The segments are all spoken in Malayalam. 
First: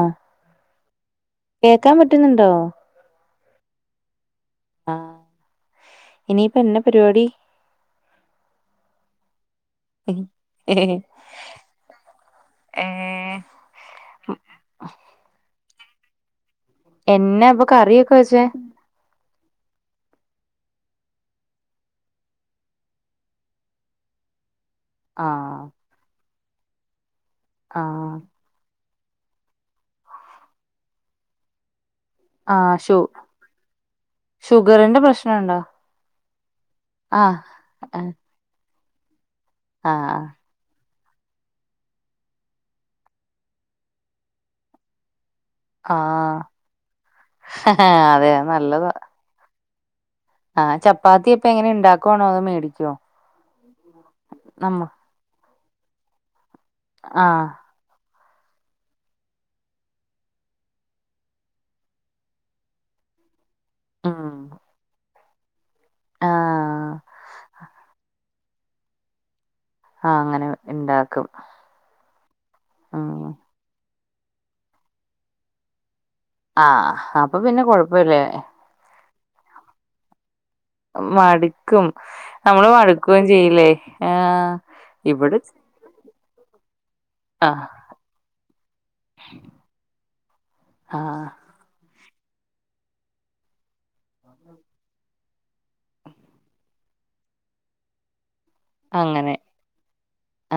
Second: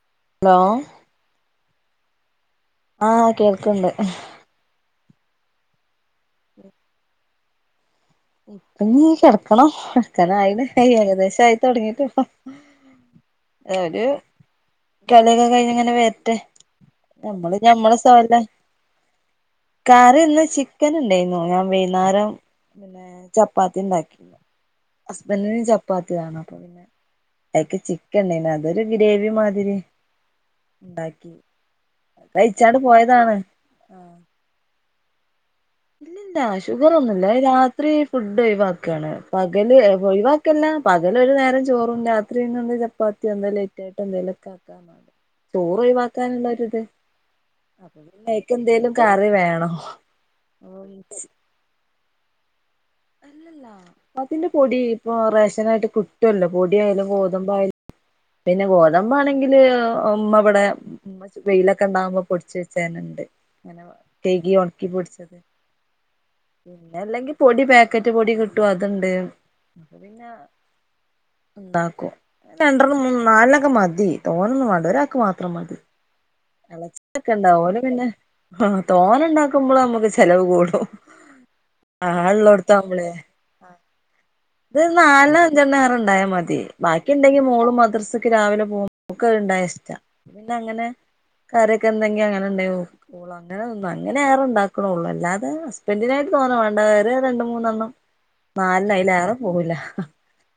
ആ ഹലോ കേക്കാ പറ്റുന്നുണ്ടോ ആ കേൾക്ക്ണ്ട്. ആ ഇനിയിപ്പം എന്ന പരുവാടി [inaudible] [unintelligible] [unintelligible] ആയിൻ ഏഹ് ഏകദേശം ആയിത്തൊടങ്ങിട് ഇപ്പം. ഒരു [unintelligible] കൈഞ്ഞിങ്ങനെ വര്ട്ടെ. എന്നാ ഞമ്മള് അപ്പൊ ഞമ്മള കറിയൊക്കെ സൈല്ല. വെച്ചേ കറി ഇന്ന് ചിക്കൻ ഇണ്ടായ്ന്നു. ഞാൻ വൈന്നേരം പിന്നെ ചപ്പാത്തി ഉണ്ടാക്കിരുന്നു. ആഹ് ഹസ്ബന്റിന് ചപ്പാത്തി വേണം. അപ്പൊ പിന്നെ അയക്ക് ആഹ് ചിക്കൻ ഇടേണ് അതൊരു ഗ്രേവി മാതിരി ഉണ്ടാക്കി. ആ കഴിച്ചാണ്ട് ഷു പോയതാണ് ഷുഗറിന്റെ പ്രശ്ന ഇണ്ടാ ഇല്ല ഷുഗറൊന്നുല്ല. ആഹ് രാത്രി ഫുഡ് ഒഴിവാക്കാണ് പകല് ആഹ് ഒഴിവാ ക്കല്ല പകലൊരു നേരം ചോറും രാത്രിന്ന് എന്ത ചപ്പാത്തി എന്ത ലേറ്റ് ആയ്ട്ട് എന്തേലൊക്കെ ആക്കാ [unintelligible] ചോറ് ആഹ് ഒഴിവാക്കാനുള്ള ഒരിത് അപ്പം അതെ പിന്നെ അയിക്ക് എന്തേലും കറി വേണോ ആ ചപ്പാത്തിയിപ്പം എങ്ങനെ ഇണ്ടാക്കണോ അതോ മേടിക്കോ അല്ലല്ല അതിന്റെ പൊടി ഇപ്പൊ റേഷനായിട്ട് കിട്ടൊല്ലോ പൊടി ആയാലും ആഹ് ഗോതമ്പായാലും. പിന്നെ ഗോതബാണെങ്കില് ഉം ഉമ്മ ഇബ്ടെ കോർച്ച് വെയിലൊക്കെ ഉണ്ടാമ്പോ പൊടിച്ച് വെച്ചേനെണ്ട്. അങ്ങനെ ഉം കൈകി ഒണക്കിപൊടിച്ചത് ആഹ് പിന്നെ അല്ലെങ്കി പൊടി പേക്കറ്റ് പൊടി കിട്ടും. അത്ണ്ട് ആഹ് പിന്നെ അങ്ങനെ ഇണ്ടാക്കും ഇണ്ടാക്കും. ഉം [unintelligible] നാല്നൊക്കെ മതി. തോനൊന്നു വണ്ട ഒരാക്ക് മാത്രം മതി. ആഹ് [unintelligible] അപ്പൊ ഇണ്ടാവും പിന്നെ കൊഴപ്പല്ലേ തോന ഇണ്ടാക്കുമ്പള നമ്മുക്ക് ചെലവ് കൂട് മട്ക്കും നമ്മള് വഴ്ക്കുവേം ചെയ്യില്ലെ ആഹ് ഇത് ഇവിടെ നാല്ണോ അഞ്ചെണ്ണോ ഏറെണ്ടായ മതി ബാക്കിണ്ടെങ്കി ആഹ് മോളും മദ്രസ്ക്ക് രാവിലെ പോവും ഓക്ക് അത്ണ്ടായ ഇഷ്ട്ടാ പിന്നെ അങ്ങനെ ആഹ് കറ്യേക്കെണ്ടെങ്കി അങ്ങനെ ഇണ്ടായി കൊട്ക്കും ഓള്ങ്ങനെന്നും അങ്ങനെ ഏറെണ്ടാക്ക്ണോള്ളൂ അല്ലാതെ ഹസ്ബന്റിനായിട്ട് തോനെ വേണ്ട ഏറിയാ രണ്ട് മൂന്നെണ്ണം നാല്നം അയ്ലേറ പോവൂല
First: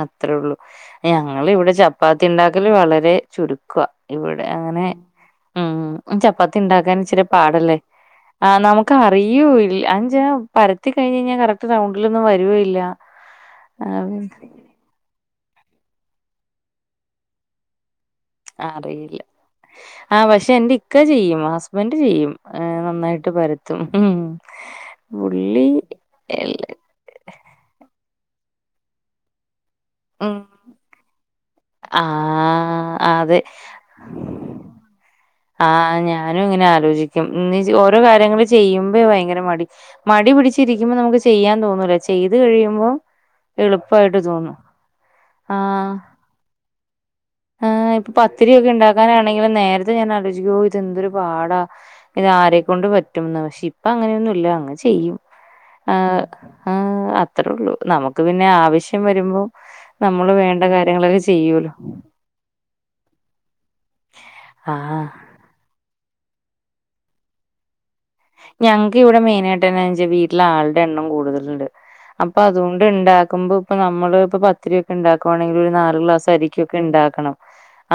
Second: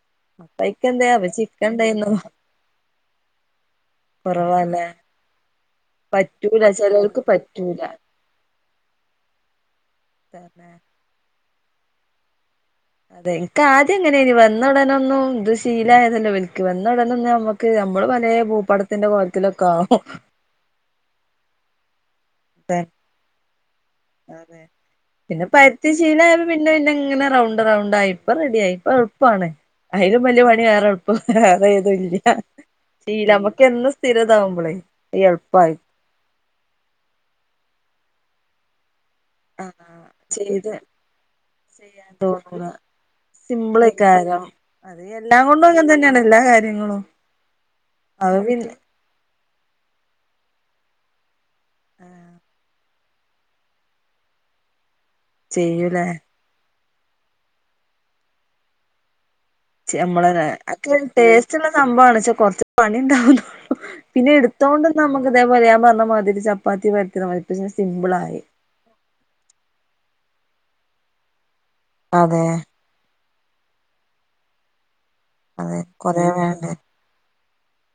അത്രള്ളൂ അപ്പ ഇക്ക് എന്തേ അപ്പച്ചി ഇക്ക് ഞങ്ങളിവിടെ എന്തേന്നു ചപ്പാത്തിണ്ടാക്കല് വളരെ ചുരുക്കാ ഇവിടെ കുറവാല്ലേ അങ്ങനെ ഉം ചപ്പാത്തി പറ്റൂല ഇണ്ടാക്കാൻ ചെലോർക്ക് ഇച്ചിരി പാടല്ലേ പറ്റൂല ആഹ് നമ്ക്ക് അറിയ്യൂല് അത്ച്ചാ പരത്തി കയ്ഞ്ഞയിഞ്ഞ കറക്റ്റ് റൗണ്ട്ലൊന്നും വരൂല്ല അതെ ഇൻക്ക് ആദ്യം ഇങ്ങനേനി വന്ന ഉടനൊന്നും ഇത്ഷ് ശീലായതല്ലേ ഇവൽക്ക് വന്ന ഉടനൊന്നും നമ്മക്ക് നമ്മള് പലേ ആഹ് ഭൂപടത്തിന്റെ അറിയില്ല കോലത്തിലൊക്കെ ആവും ആഹ് പക്ഷെ ഇന്റെ ഇ ഇക്ക ചെയ്യും ഹസ്ബൻഡ് ചെയ്യും ഏ നന്നായിട്ട് പരത്തും അതെ പിന്നെ പുള്ളി പര്ത്തി ശീലയപ്പോ എല്ല പിന്നെന്നെങ്ങനെ റൗണ്ട് റൗണ്ടായി ഇപ്പൊ റെഡിയായി ഇപ്പൊ എള്പ്പാണ് അയ്ലും വല്ല്യ ഉം പണി വേറെ എള്പ്പം വേറെത് വല്ല്യ ആഹ് ശീലം അതെ നമ്മക്ക് എന്നും സ്ഥിരതാവുമ്പളെ ആഹ് ഞാനും ഇങ്ങനെ ആലോചിക്കും ഇന്ന് ഓരോ കാര്യങ്ങള് ചെയ്യുമ്പയെ ഭയങ്ക ര മടി ആഹ് മടി ചെയ്ത് പിടിച്ചിരിക്കുമ്പോ നമുക്ക് ചെയ്യാൻ തോന്നൂല ചെയ്ത് കഴിയുമ്പോ എളുപ്പായിട്ട് സിംമ്പ്ളെക്കാരം തോന്നും അത് എല്ലാം കൊണ്ടും അങ്ങനെ ആഹ് തന്നെയാണ് എല്ലാ കാര്യങ്ങളും ആഹ് ഇപ്പൊ അത് പത്തിരിയൊക്കെ പിന്നെ ഇണ്ടാക്കാനാണെങ്കിലും നേരത്തെ ഞാൻ ആലോചിക്കു ഓ ഇതെന്തൊര് പാടാ ഇത് ആരെക്കൊണ്ട് പറ്റുംന്ന് പക്ഷെ ഇപ്പ അങ്ങനെയൊന്നുല്ല അങ്ങ് ചെയ്യും ചെയ്യൂല ഏഹ് ആഹ് അത്രോള്ളൂ നമുക്ക് പിന്നെ ആവശ്യം വര്മ്പോ ചെ നമ്മള് ഒക്കെയിന് ടേസ്റ്റ്ള്ള സംഭവാണ് ക്ഷേ കൊറ്ച്ച് പണിണ്ടാവുന്നോള്ളൂ പിന്നെ ഇട്ത്തോണ്ട്ന്നാ ആഹ് നമ്മക്ക് ഇതെപോലെ ഞാൻ പറഞ്ഞമാതിരി ചപ്പാത്തി പരത്ത്ണമാതിരിതന്നെ സിംമ്പിളായി ഞങ്ങക്ക് ഇവിടെ മെയിനായിട്ട് വര്ന്നേന്ന്ച്ചാ വീട്ടിലെ ആൾടെ എണ്ണം കൂട്തല്ണ്ട് അപ്പ അതെ അതോ ഇവിടെ ഉണ്ടാക്കുമ്പോൾ ഇപ്പോ നമ്മള് ണ്ട് ഇണ്ടാക്കുമ്പോ ഇപ്പോ നമ്മള് ഇപ്പ പത്തിരിയൊക്കെ ഇണ്ടാക്കുവാണെങ്കില് ഒര് അതെ നാല് കൊറേ ഗ്ലാസ് വേണ്ട അരിക്കൊക്കെ ഇണ്ടാക്കണം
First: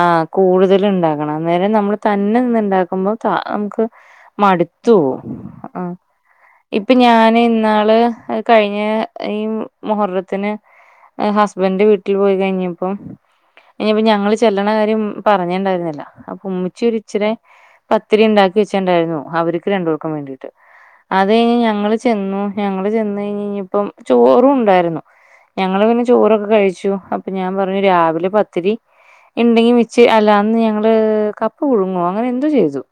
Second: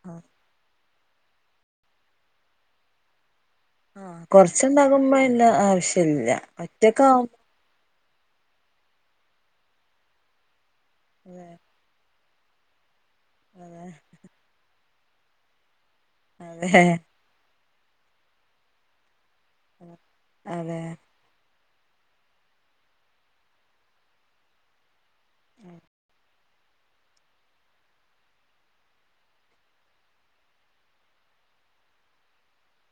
ആഹ് കൂടുതല് ഇണ്ടാക്കണം അന്നേരം നമ്മള് തന്നെ നിന്ന്‌ ഇണ്ടാക്കുമ്പോ താ നമുക്ക് മട് ക്കുമ്പോ അയിന്റെ ആവശ്യല്ല ഇപ്പൊ ഒറ്റക്കാവു ഞാന് ഇന്നാള് അത് കഴിഞ്ഞ ഈ മുഹറത്തിന് ഹസ്ബന്റ് വീ ട്ടീ പോയി കഴിഞ്ഞപ്പം അതെ ഇനിയിപ്പോ ഞങ്ങള് ചെല്ലണ കാര്യം പറഞ്ഞ്ണ്ടായിരുന്നില്ല അപ്പം ഉമ്മച്ചി അതെ ഇച്ചിരെ പത്തിരി ഇണ്ടാക്കി വെച്ചെണ്ടായിരുന്നു അവര്ക്ക് രണ്ട് പേർക്കും വേണ്ടീട്ട് അതെ അത്ഴിഞ്ഞ് ഞങ്ങള് ചെന്നു ഞങ്ങള് ചെന്ന്‌ കഴിഞ്ഞ്ഞ്ഞപ്പം ചോറും ഉണ്ടായിരുന്നു ഞങ്ങള് പിന്നെ ചോറൊക്കെ കഴിച്ചു അപ്പോ ഞാൻ പറഞ്ഞു രാവിലെ പത്തിരി ഇണ്ടെങ്കി മിച്ച് അല്ല അന്ന് ഞങ്ങള് കപ്പ് പുഴുങ്ങോ അങ്ങനെന്തോ ചെയ്തു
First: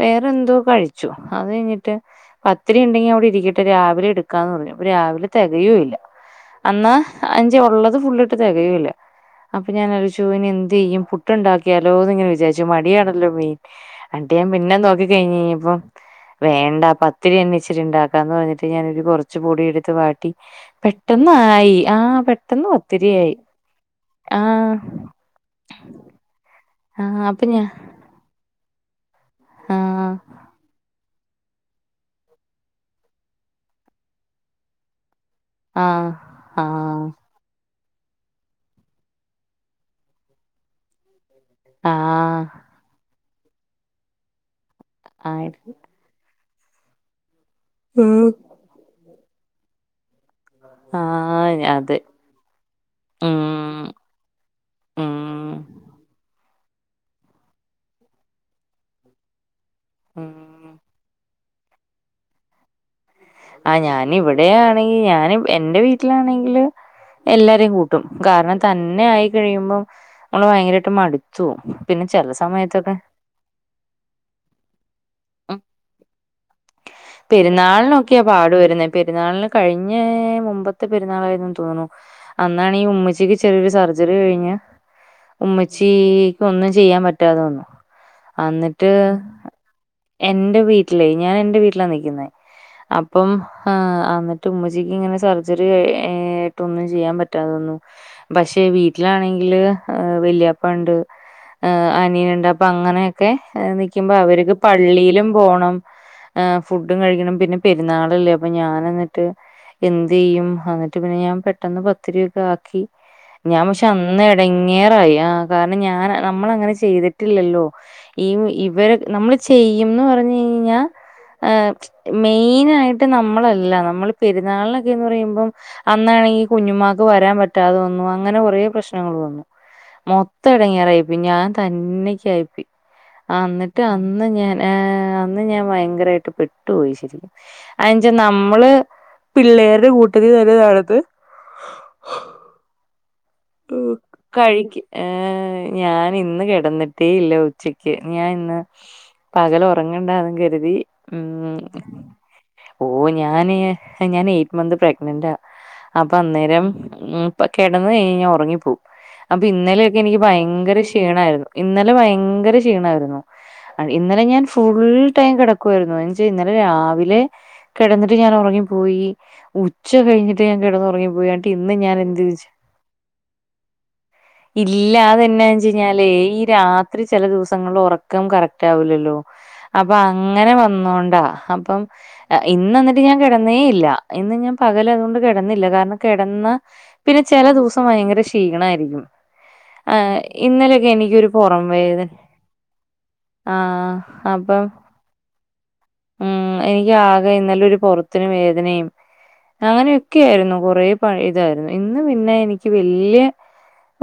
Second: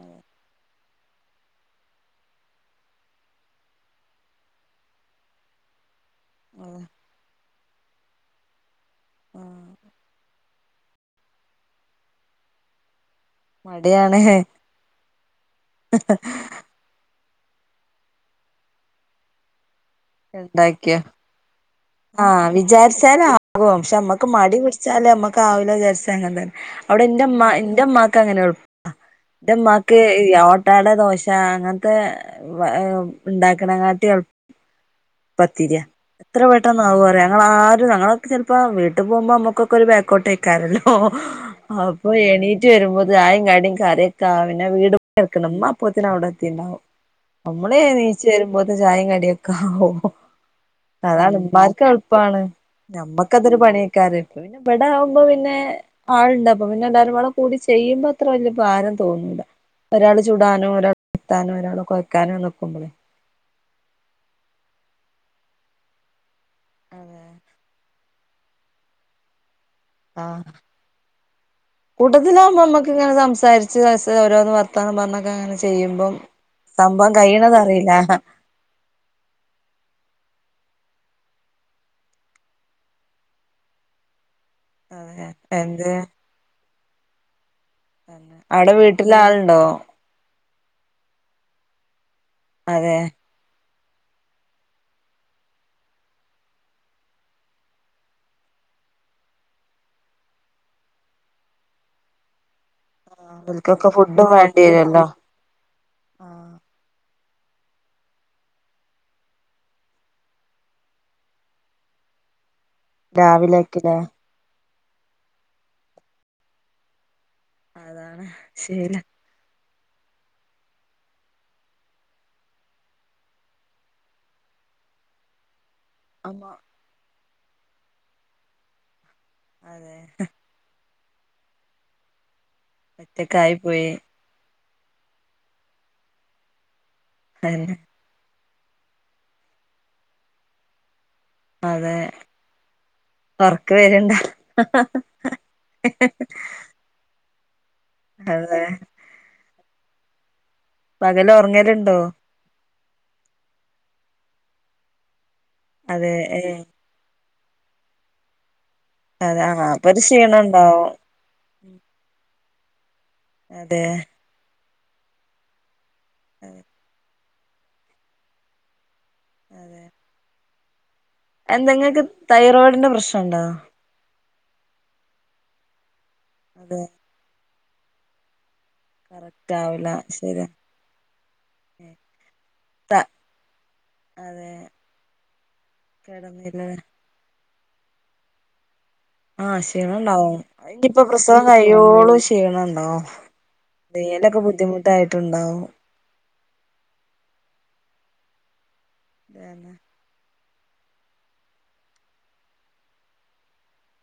വേറെന്തോ കഴിച്ചു അത് കഴിഞ്ഞിട്ട് പത്തിരിണ്ടെങ്കി അവിടെ ഇരിക്കട്ടെ രാവിലെ എട്ക്കാന്ന് പറഞ്ഞു അപ്പോ രാവിലെ തെകയുല്ല അന്ന്‌ അഞ്ച് ഉള്ളത് ഫുള്ളിട്ട് തെകയുല്ല ആഹ് അപ്പ ഞാനാലോയ്ച്ചു ഇനി എന്തെയ്യും പുട്ടുണ്ടാക്കിയാലോന്ന് ഇങ്ങനെ വിചാരിച്ചു മടിയാണല്ലോ മെയിൻ അന്ന്ട്ട് ഞാൻ പിന്നെ നോക്കി കഴിഞ്ഞ്ഴിഞ്ഞപ്പോ ഹ് ഹ് വേണ്ട പത്തിരിന്നെ ഇച്ചിരി ഇണ്ടാക്കാന്ന് പറഞ്ഞിട്ട് ഞാനൊര് കൊറച്ച് പൊടി എട്ത്ത് വാട്ടി ഉണ്ടാക്കിയ പെട്ടെ ന്നായി ആഹ് വിചാരിച്ചാലാകും ക്ഷേ നമ്മക്ക് ആ മടി പിടിച്ചാല്മ്മ ക്കാവൂല വിചാരിച്ചാ അങ്ങനെതന്നെ അവ്ടെ ഇന്റെ ആ അപ്പൊ ഇമ്മാ ഞാ ഇന്റെ ഇമ്മാക്ക് അങ്ങനെ എള്പ്പാ ഇന്റെ ആ ഇമ്മാക്ക് ഈ ഓട്ടാടാ ദോശ് ശാ അങ്ങനത്തെ ഇണ്ടാക്ക്ണെക്കാട്ടി എള് പത്തിര്യാ ആ എത്ര ആ പെട്ടന്നാവുറ്യോ ഞങ്ങളാരും ഞങ്ങളൊക്കെലപ്പോ വീട്ട് പോവുമ്പോ നമ്മക്കൊക്കെര് ബേക്കോട്ടേക്കാരല്ലോ ആ അപ്പോ ആ എണീറ്റ് വരുമ്പോത്ത്ന് ചായിം കടിം കറിയൊക്കാവു പിന്നെ വീട് ആ [unintelligible] ഇമ്മപ്പോ ത്തിന് അവിടെത്തിണ്ടാവും നമ്മള് എണീച്ച് വരുമ്പോത്തിന് ചായിം കടിയൊക്കാവും അതാണ് ഉമ്മാക്ക് അതെ എളുപ്പമാണ് നമ്മക്ക് ഉം അതൊരു പണി [unintelligible] ഇവിടെ ഉം ആകുമ്പോ പിന്നെ ആളുണ്ട് അപ്പോ പിന്നെ എല്ലാരും കൂടി ചെയ്യുമ്പോ അത്ര വലിയ ഭാരം തോന്നൂല ഒരാള് ഉം ചുടാനും ഒരാള് പരത്താനും ഒരാള് കൊയ്ക്കാനും നിൽ ക്കുമ്പോളെ ആഹ് ഞാന് ഇവിടെ ആണെങ്കിൽ ഞാന് എന്റെ വീട്ടിലാണെങ്കില് എല്ലാരെയും കൂട്ടും കൂട്ടും കാരണം തന്നെ ആയി കഴിയുമ്പോ ആഹ് നമ്മള് ഭയങ്കരമായിട്ട് മടുത്തു പോകും പിന്നെ ചെല സമയത്തൊക്കെ സംസാരി ച്ച് ഓരോന്ന് വർത്താനം പറഞ്ഞൊക്കെ അങ്ങനെ ഉം ചെയ്യുമ്പോ സംഭവം കഴിയണതറിയില്ല പെരുന്നാളിനൊക്കെയാ പാട് വരുന്നേ പെരുന്നാളിന് കഴിഞ്ഞെ മുമ്പത്തെ പെരുന്നാളായിരുന്ന് തോന്നുന്നു അന്നാണെങ്കില് ഈ ഉമ്മച്ചിക്ക് ചെറിയൊരു സർജറി കഴിഞ്ഞ് അതെ എന്ത് ഉമ്മച്ചിക്ക് ഒന്നും ചെയ്യാൻ പറ്റാതെ വന്നു അന്നിട്ട് ഉണ്ടോ എന്റെ വീട്ടിലേ ഞാൻ എന്റെ വീട്ടിലാ നിക്കുന്നേ അതെ അപ്പം ആഹ് അന്നിട്ട് ഉമ്മച്ചിക്ക് ഇങ്ങനെ സർജറി ആ ആയിട്ടൊന്നും ചെയ്യാൻ പറ്റാതെ വന്നു പക്ഷെ വീട്ടിലാണെങ്കില് വെല്യയപ്പ ഉണ്ട് അനിയനുണ്ട് അപ്പോ അങ്ങനെയെ ക്കെ ഓൽക്കൊക്കെ നിക്കുമ്പോ ഫുഡും അവർക്ക് വേണ്ടി വരുല്ലോ എനിക്കും പോണം ഫുഡും കഴിക്കണം പിന്നെ പെരുന്നാളല്ലേ അപ്പോ ഞാൻ അന്നിട്ട് എന്ത് ചെയ്യും അന്നിട്ട് പിന്നെ ഞാൻ പെട്ടെന്ന് പത്തിരി ഒക്കെ ആക്കി ഞാൻ പക്ഷേ രാവിലെക്കില്ലേ അന്ന് ഇടങ്ങേറായി ആ കാരണം ഞാൻ നമ്മള് അങ്ങനെ ചെയ്തിട്ടി ട്ടില്ലല്ലോ ഈ അതാണ് ഇവരെ ശീലം നമ്മള് ചെയ്യുമെന്ന് പറഞ്ഞ് കഴിഞ്ഞഞ്ഞാ ൽ ആഹ് മെയിൻ ആയിട്ട് നമ്മളല്ല നമ്മള് പെരുന്നാളിനെക്കെന്ന് പറയുമ്പോ അന്നാണെങ്കിൽ കുഞ്ഞുമാക്ക് വരാൻ പറ്റാതെ വന്നു അങ്ങനെ കൊറേ പ്രശ്നങ്ങളന്നു അതെ മൊ ത്തടങ്ങറായിപ്പോയി ഞാൻ തന്നക്കായിപ്പോയി ഒറ്റക്കായി അന്നിട്ടാ പോയി അന്ന് ഞാൻ അന്ന് ഞാൻ ഭയങ്കരായിട്ട് പെട്ടു പോയി ശരിക്കും ഏഹ് ഐഞ്ചി നമ്മള് പിള്ളേരുടെ കൂട്ടത്തില് നടന്ന് അതെ ഒർക്ക് വരണ്ട കഴിക്ക് ഏഹ് ഞാൻ ഇന്ന് കിടന്നിട്ടേ ഇല്ലോ ഉച്ചക്ക് ഞാൻ ഇന്ന് അതെ പകൽ ഉറങ്ങണ്ടാന്ന് കരുതി പകല് ഉം ഒറങ്ങലുണ്ടോ ഓ ഞാന് ഞാൻ എയ്റ്റ് മന്ത് പ്രഗ്നന്റാ അതെ അപ്പൊ ഏ അന്നേരം ഉം കിടന്ന് കഴിഞ്ഞാ ഉറങ്ങിപ്പോവും അതെ അപ്പൊ ആ ഇന്നലെയൊക്കെ ഒരു എനിക്ക് ക്ഷീണം ഭയങ്കര ഉണ്ടാവും ക്ഷീണായിരുന്നു ഇന്നലെ ഭയങ്കര ക്ഷീണായിരുന്നു അതെ ഇന്നലെ ഞാൻ ഫുൾ ടൈം കിട ക്കുവാരുന്നു ഇന്നലെ രാവിലെ കിടന്നിട്ട് ഞാൻ ഉറങ്ങിപ്പോയി ഉച്ച കഴിഞ്ഞിട്ട് ഞാൻ കിടന്നുറങ്ങിപ്പോയി എന്നിട്ട് ഇന്ന് ഞാൻ എന്തെങ്ങക്ക് എന്ത് തൈറോയിഡിന്റെ പ്രശ്നണ്ടോ ഇല്ലാതന്നാ വച്ച കഴിഞ്ഞല് ഈ അതെ രാത്രി ചില ദിവസങ്ങളിൽ ഉറക്കം കറക്റ്റ് റ്റാവൂലല്ലോ കറക്റ്റ് ആവൂല അപ്പൊ ശരിയാ അങ്ങനെ വന്നോണ്ടാ അപ്പം ത ഇന്നന്നിട്ട് ഞാൻ കിടന്നേ ഇല്ല ഇന്ന് അതെ ഞാൻ പകലതുകൊണ്ട് കിടന്നില്ല കാരണം കിടന്നാ കിടന്നില്ലേ പിന്നെ ചില ദിവസം ഭയങ്കര ക്ഷീണായിരിക്കും ആഹ് ആഹ് ക്ഷീണംണ്ടാവും ഇന്നലെയൊക്കെ ഇനിപ്പ എനിക്കൊരു പ്രസവം പൊറം വേദന കഴിയോളും ക്ഷീണം ഉണ്ടോ ആഹ് ന്തെലൊക്കെ അപ്പം ബുദ്ധിമുട്ടായിട്ടുണ്ടാവും ഉം എനിക്ക് ആകെ ഇന്നലെരു പൊറത്തരു വേദനയും അങ്ങനെ ഒക്കെയിരുന്നു കുറെ പഴേതായിരുന്നു ഇന്ന് പിന്നെ എനിക്ക് വല്ല്യ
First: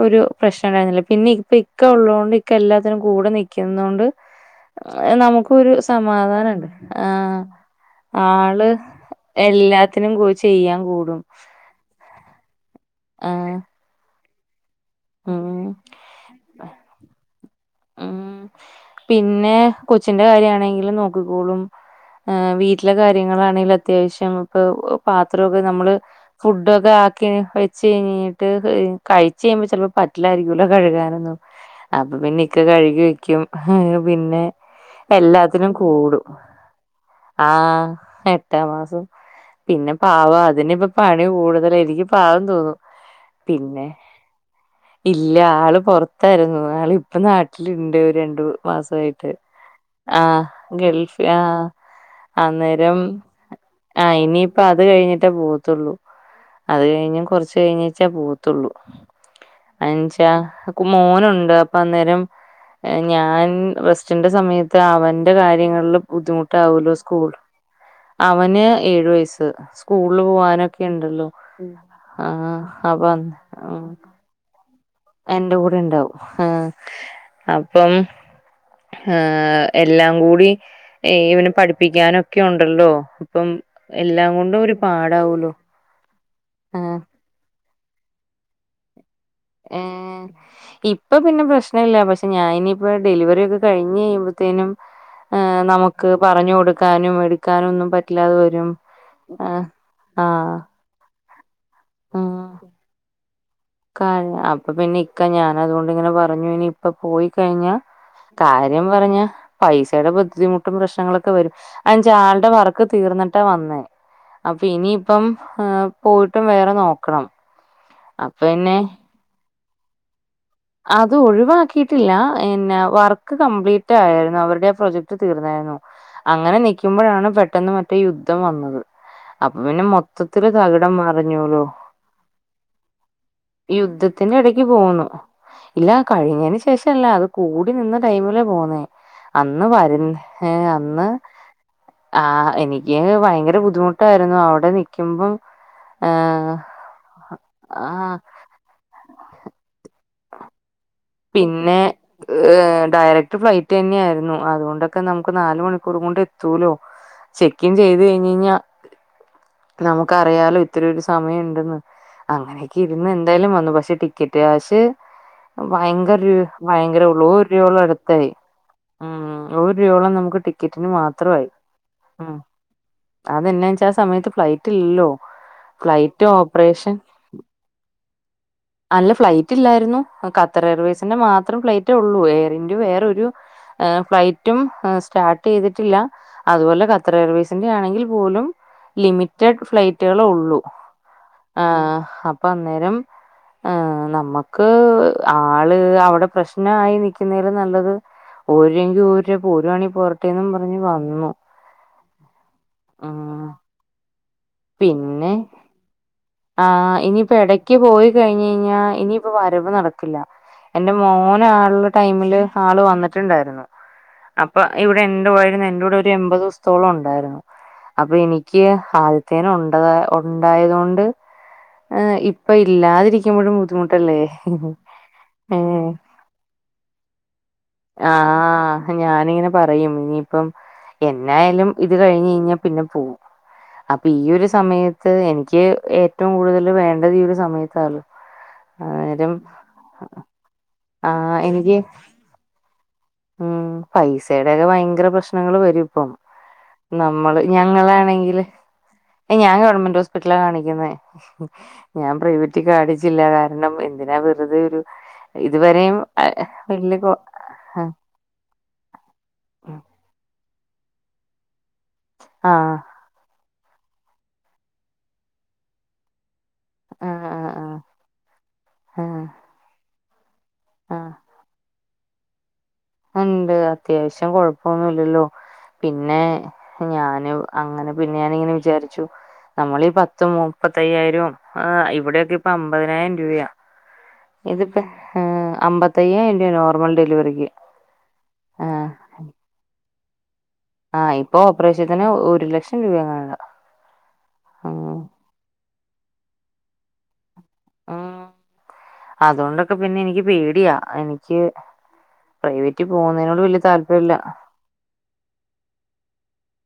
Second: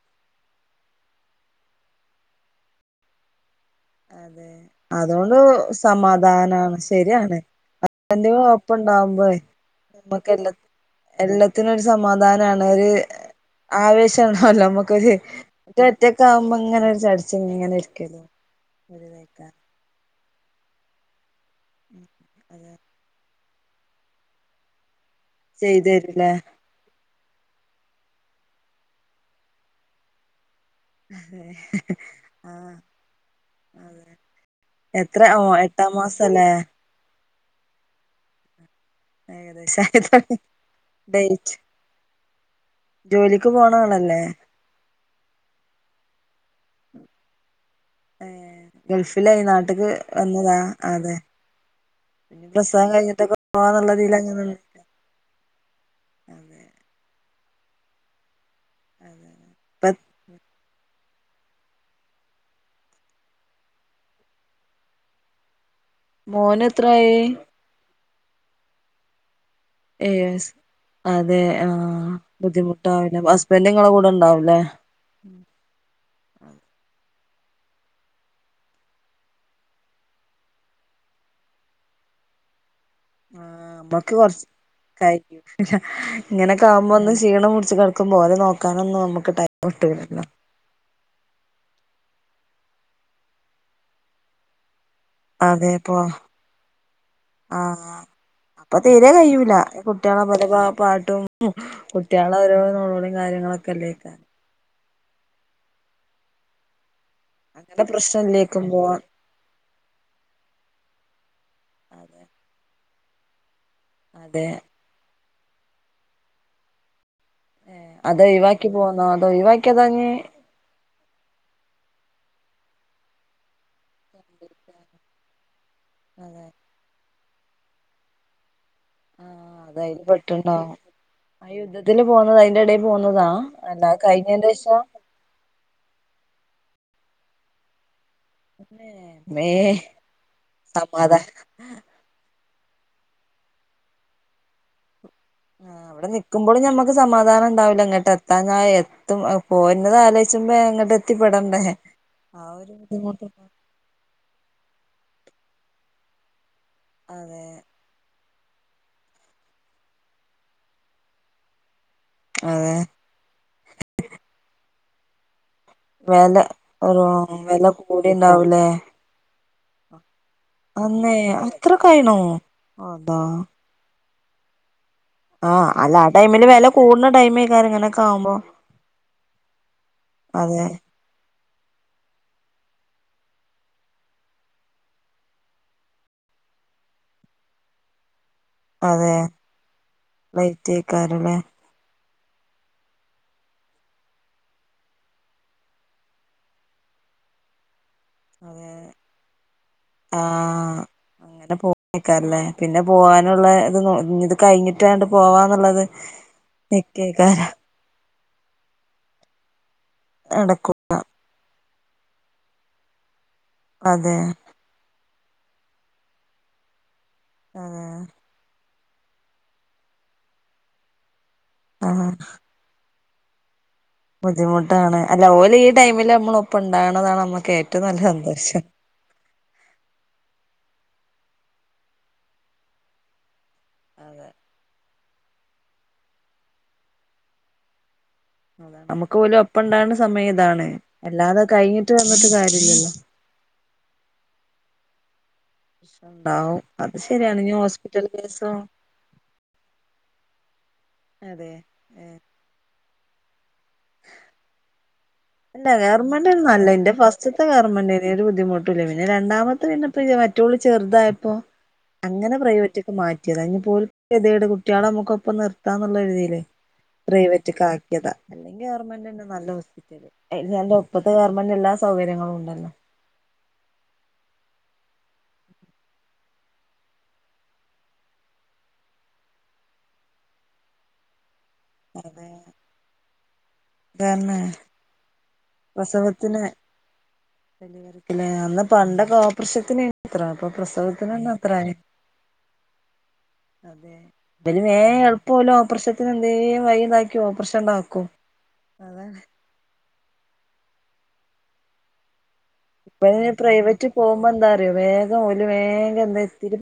ഒരു പ്രശ്നം ഉണ്ടായിരുന്നില്ല പിന്നെ ഇപ്പൊ ഇക്ക ഉള്ളാണ്ട് ഇക്ക എല്ലാത്തിനും കൂടെ നി ന്നുണ്ട് അതെ അതുകൊണ്ട് നമുക്ക് ഒരു സമാധാനണ്ട് സമാധാനാണ് ശരിയാണ് ആഹ് ഹസ്ബന്റിന്റെ ആള് ഒപ്പം ഉണ്ടാവുമ്പോഴേ എല്ലാത്തിനും പൊ നമ്മുക്ക് എല്ലാ ചെയ്യാൻ കൂടും എല്ലാത്തിനും ഒരു സമാധാനാണ് ഒരു ആഹ് ആവേശാണല്ലോ നമ്മുക്കൊരു ഒറ്റക്കാവുമ്പോ ഉം ങ്ങനെ ചടിച്ച ഉം ഇങ്ങനെരിക്കന്നെ പിന്നെ കൊച്ചിന്റെ കാര്യാണെങ്കിലും നോക്കിക്കോളും അതെ വീട്ടിലെ കാര്യ നിങ്ങളാണങ്കി അത്യാവശ്യം പാത്രക്കെ ചെയ്തു നമ്മള് തരൂലേ ഫു ഒക്കെ ആക്കി വെച്ച് കഴഞ്ഞിട്ട് കഴിച്ച് കഴിയുമ്പൊ ചിലപ്പോൾ പച്ച- ട്ടിലാരിക്കല്ലോ കഴുകാനൊന്നും അപ്പൊ പിന്നെ ഇക്ക ആഹ് കഴുകി ഹേ അതെ പിന്നെ എത്ര ഓ എല്ലാത്തിനും എട്ടാം കൂടും മാസല്ലേ ആഹ് എട്ടാം മാസം പിന്നെ ഏകദേശായി പാവാ അതിന്പ്പ പണി ഡേറ്റ് കൂടുതലാ നിക്ക് പാവം തോന്നും ജോലിക്ക് പിന്നെ പോണാളല്ലേ ഇല്ല ആള് പുറത്തായിരുന്നു ആളിപ്പൊ നാട്ടിലുണ്ട് രണ്ടു ഏഹ് മാസായിട്ട് ഗൾഫിലായി നാട്ട്ക്ക് ആഹ് വന്നതാ അതെ ഗൾഫ് ആഹ് പിന്നെ പ്രസവം അന്നേരം കഴിഞ്ഞിട്ടൊക്കെ ആഹ് പോവാന്നുള്ളതിലങ്ങനെ ഇനിയിപ്പൊ അത് കഴിഞ്ഞിട്ടേ പോവത്തുള്ളൂ അതെ അത് കഴിഞ്ഞ് കൊറച്ച് കഴിഞ്ഞട്ടെ പോ തുള്ളു അതെ ഇപ്പ അഞ്ചാ മോനുണ്ട് അപ്പൊന്നേരം ഞാൻ റസ്റ്റിന്റെ സമയത്ത് അവന്റെ കാര്യങ്ങളില് മോന് ബുദ്ധിമുട്ടാവല്ലോ എത്രായി സ്കൂൾ അവന് ഏഴ് വയസ്സ് സ്കൂളിൽ ഏഴ് വയസ് പോവാനൊക്കെണ്ടല്ലോ അതെ ആഹ് ആഹ് അപ്പൊ ണ്ടാവുലേ എന്റെ കൂടെയുണ്ടാവും ആഹ് അപ്പം ഏഹ് എല്ലാം കൂടി ഇവനെ പഠിപ്പിക്കാനൊക്കെയുണ്ടല്ലോ അപ്പം ആഹ് നമ്മക്ക് എല്ലാം കൊറച്ച് കൊണ്ടും ഒരു കഴിയും പാടാവുള്ളൂ ഇങ്ങനൊക്കെ ആവുമ്പോ ഒന്ന് ക്ഷീണംപുടിച്ച് കടക്കുംമ്പോ ഓലെ നോക്കാനൊന്നും നമക്ക് ടൈ ഏഹ് ഈ ഇപ്പൊ പിന്നെ പ്രശ്നല്ല പക്ഷെ ഞാനിപ്പൊ ഡെലിവറി ഒക്കെ കഴിഞ്ഞ് കഴിയുമ്പത്തേനും ഏഹ് അതെപ്പോ നമുക്ക് പറഞ്ഞു കൊടുക്കാനും എടുക്കാനും ഒന്നും ആഹ് പറ്റില്ലാതെ വരും ഏഹ് കുട്ട്യേളെ പൊലെ പാ പാട്ടും കുടട്ട്യേളോരോ നൊലോളീം കാര്യങ്ങളൊക്കെല്ലേ ക്ക ആഹ് അപ്പൊ പിന്നെ ക്കെ ഞാൻ അതുകൊണ്ട്ങ്ങനെ പറഞ്ഞു ഇനി ഇപ്പൊ പോയി കഴിഞ്ഞാ അങ്ങനെ പ്രശ്നല്ലേക്കും കാര്യം പോവാൻ പറഞ്ഞാ പൈസയുടെ ബുദ്ധിമുട്ടും പ്രശ്നങ്ങളൊക്കെ വരും അതെ അയെന്നാവെച്ചാൾടെ വർക്ക് തീർന്നിട്ടാ വന്നെ അതെ അപ്പൊ ഇനിയിപ്പം ഹ് പോയിട്ട് വേറെ നോക്കണം. അപ്പൊ അതൊയിവാക്കി പിന്നെ പോന്നോ അതോ ഒയിവാക്കിയാതാഞ്ഞ് അത് ഒഴിവാക്കിയിട്ടില്ല ഇന്നെ വർക്ക് കംപ്ലീറ്റ് ആയിന്നു അവരുടെ പ്രൊജക്ട് തീർന്നേരുന്നു. അതെ അങ്ങനെ നിക്കുമ്പഴാണ് പെട്ടെന്ന് മറ്റേ യുദ്ധം വന്നത്. ആഹ് അപ്പൊ അത് പിന്നെ അയില് മൊത്തത്തില് പെട്ടുണ്ടാവും തകിടം ആഹ് മറിഞ്ഞോലോ യുദ്ധത്തില് പോന്നത് അയിന്റെ എടേ പോന്നതാ? അല്ല അയ് യുദ്ധത്തിന്റെ ഇടക്ക് കഴിഞ്ഞേന്റേഷം പോന്നു ഇല്ല കഴിഞ്ഞേന് ശേഷല്ല അത് കൂടി നിന്ന ടൈമില് പോന്നേ മേ അന്ന് വര ഹേ അന്ന് സമാധാനം ആഹ് എനിക്ക് വയങ്കര ബുദ്ധിമുട്ടായിരുന്നു അവിടെ നിക്കുമ്പം ആഹ് അവിടെ ഏഹ് നിക്കുമ്പളും ഞമ്മക്ക് സമാധാനണ്ടാവില്ല ആ ഇങ്ങട്ടെത്താൻ. ആഹ് എത്തും അയ് പോര്ന്നത് ആലോച്ചുമ്പം ഇങ്ങട്ട് എത്തിപ്പെടെണ്ടേ പിന്നെ ആഹ് ഒരു ബദ്ധിമുട്ട് തെന്നിയായിരുന്നു അതുകൊണ്ടൊക്കെ നമുക്ക് നാലു മണിക്കൂറും കൊണ്ട് എത്തൂലോ അതെ ചെക്കിങ് ചെയ്ത് കയിഞ്ഞിട്ട് കിഞ്ഞ നമുക്കറിയാലോ ഇത്രൊരു സമയുണ്ടെന്ന് അതെ അങ്ങനെയൊക്കെ ഇരുന്ന് ന്തായാലും വന്നു പക്ഷെ ടിക്കറ്റ് കാശ് വയങ്കര രു വെല ഒരു വയങ്കരളൂ വെല നൂരൂപോളടുത്തായി കൂടിണ്ടാവൂലേ മ നൂരുയോളം നമുക്ക് ടി ക്കറ്റിന് അന്നേ മാത്രമായി അത്രക്കായിണോ ഉം അള്ളാ അതെന്നാ വെച്ചാ ആ സമയത്ത് ഫ്ലൈറ്റ് ഇല്ലല്ലോ ആഹ് അല്ല ആ ഫ്ലൈറ്റ് ടൈമില് വെല ഓപ്പറേഷൻ കൂട്ണ ടൈമേക്കാര് ഇങ്ങനെ ക്കാവുമ്പോ അല്ല ഫ്ലൈറ്റ് ഇല്ലായിരുന്നു. ഖത്തർ എയർവേയ്സിന്റെ മാത്രം ഫ്ലൈറ്റ് ഉള്ളൂ എയർ ഇന്റ വേറൊരു ഫ്ലൈറ്റും സ്റ്റാർട്ട് ചെയ്തിട്ടില്ല. അതുപോലെ ഖത്തർ എയർവേർസിന്റെ ആണെങ്കിൽ പോലും അതെ ലിമിറ്റഡ് ഫ്ലൈറ്റുകളെ ഉള്ളു റേറ്റ് ഏക്കാരല്ലേ ആഹ് അപ്പൊ അന്നേരം ആഹ് നമ്മക്ക് ആള് അവടെ പ്രശ്നായി നിക്കുന്നതിലും നല്ലത് അതെ ഊരെങ്കി ഊര് പോരാണി പോരട്ടെന്നും പറഞ്ഞ് വന്നു. നിക്കാരല്ലേ പിന്നെ ഉം പോവാനുള്ള ഇത് ഇഞ്ഞിത് കഴിഞ്ഞിട്ടാണ്ട് പിന്നെ പോവാന്ന്ള്ളത് നിക്കേക്കാരം. ക്കി പോയി കഴിഞ്ഞയിഞ്ഞാ ഇനിയിപ്പോ വരവ് നടക്കില്ല. നടക്കും എന്റെ മോനാള്ള ടൈമില് ആള് വന്നിട്ട്ണ്ടായിരുന്നു. അതേ അപ്പൊ ഇവിടെ എന്റെ പോയിരുന്നു എന്റെ കൂടെ ഒരു എമ്പതിസ് ത്തോളം ഒണ്ടായിരുന്നു അതെ അപ്പൊ എനിക്ക് ആ പേന ഉണ്ടതാ ഉണ്ടായതുകൊണ്ട് ആഹ് ങ് ഇപ്പൊ ഇല്ലാതിരിക്കുമ്പഴും ബുദ്ധി ബുദ്ധിമുട്ടാണ് അല്ല ഓലീ ടൈമില് നമ്മളൊപ്പണ്ടാവ്ണതാണ് നമ്മക്ക് ഏറ്റവും നല്ല സന്തോഷം പ്പ ഞാനിങ്ങനെ പറയും ഇനിയിപ്പം എന്നായാലും ഇത് കഴിഞ്ഞ് കയിഞ്ഞാ പിന്നെ പോവും. അപ്പ ഈ അതെ ഒരു സമയത്ത് എനിക്ക് ഏറ്റവും കൂടുതൽ വേണ്ടത് ഈ ഒരു സമയത്താണ്. നമുക്ക് അന്നേരം പോലും ഒപ്പം ഉണ്ടാവുന്ന സമയം ഇതാണ് ആ അല്ലാതെ എനിക്ക് കയിഞ്ഞിട്ട് നിന്നിട്ട് കാര്യല്ലല്ലോ ഉം പൈസേടെകെ ഭയങ്കര പ്രശ്ന നിങ്ങള് വരുപ്പം ഉണ്ടാവും അത് ഇപ്പം ശരിയാണ് നമ്മള് ഇനി ഹോസ്പിറ്റൽ ഞങ്ങളാണെങ്കില് കേസും എ ഞാൻ ഗവൺമെന്റ് ഹോസ്പിറ്റല കാണിക്കുന്നെ അതെ ഞാ പ്രൈവ ചിന്ന അടിച്ചില്ല കാരണം എന്തിനാ വെറുതെ ഒരു അല്ല ഇതുവരെയും ഗവർമെന്റാണ് നല്ലത് ഇന്റെ വല്യ കൊ ഫസ്റ്റ്ത്തെ ആഹ് ഗവരമെന്റര്ന്ന്. വരു ബുദ്ധിമുട്ടുല്ല പിന്നെ രണ്ടാമത്തെ പിന്നെപ്പ മറ്റോള് ചെറുതായപ്പോ അങ്ങനെ പ്രൈവറ്റ്ക്ക് മാറ്റിയതാ ന്നിപ്പോലിതേട് കുട്ട്യേളെ നമ്മുക്കൊപ്പം നിർത്താന്നുള്ളരീതില് ആഹ് പ്രൈവറ്റ് ആഹ് ആഹ് കാക്കയത അല്ലെങ്കിൽ ഗവണ്മെന്റ് തന്നെ ആഹ് നല്ല ഹോസ്പിറ്റല് അ എന്റെ ഒപ്പത്ത് ആഹ് ഗവർമെന്റ് എല്ലാ സൗകര്യങ്ങളും ഉണ്ടല്ലോ ഉണ്ട് അത്യാവശ്യം കൊഴപ്പൊന്നുല്ലല്ലോ പിന്നെ ഞാന് അങ്ങനെ പിന്നെ ഞാനിങ്ങനെ വിചാരിച്ചു നമ്മളീ പത്ത് മൂപ്പത്തയ്യായിരം ആഹ് അതെ ഇവിടൊക്കെ ഇപ്പൊ അമ്പതിനായിരം രൂപയാ. തന്നെ ഇതിപ്പം ആഹ് അമ്പത്തയ്യായിരം രൂപയാണ് നോർമൽ ഡെലിവറി ല്ലേ അന്ന് പണ്ടൊക്കോപ്രേഷത്തിന് ത്രേ ഇപ്പൊ ആ, പ്രസവത്തിനന്നേ ഇപ്പൊ അത്രായി. ഓപ്പറേഷത്തിന് ഒരു ലക്ഷം രൂപയെങ്ങാണ്ടാ അതെ? ണ്ടെങ്കി വേ ഇപ്പോല് ഓപ്പറേഷത്തിന് എന്തേലും വയിണ്ടാക്കി ഓപ്പറേഷണ്ടാക്കും. അതെ ക്ക് പിന്നെനിക്ക് പേടിയാ. എനിക്ക് പ്രൈവറ്റ് പോകുന്നതിനോട് വല്ല്യ താല്പര്യല്ല. റിയോ വേഗം ഓല് വേഗം എന്താ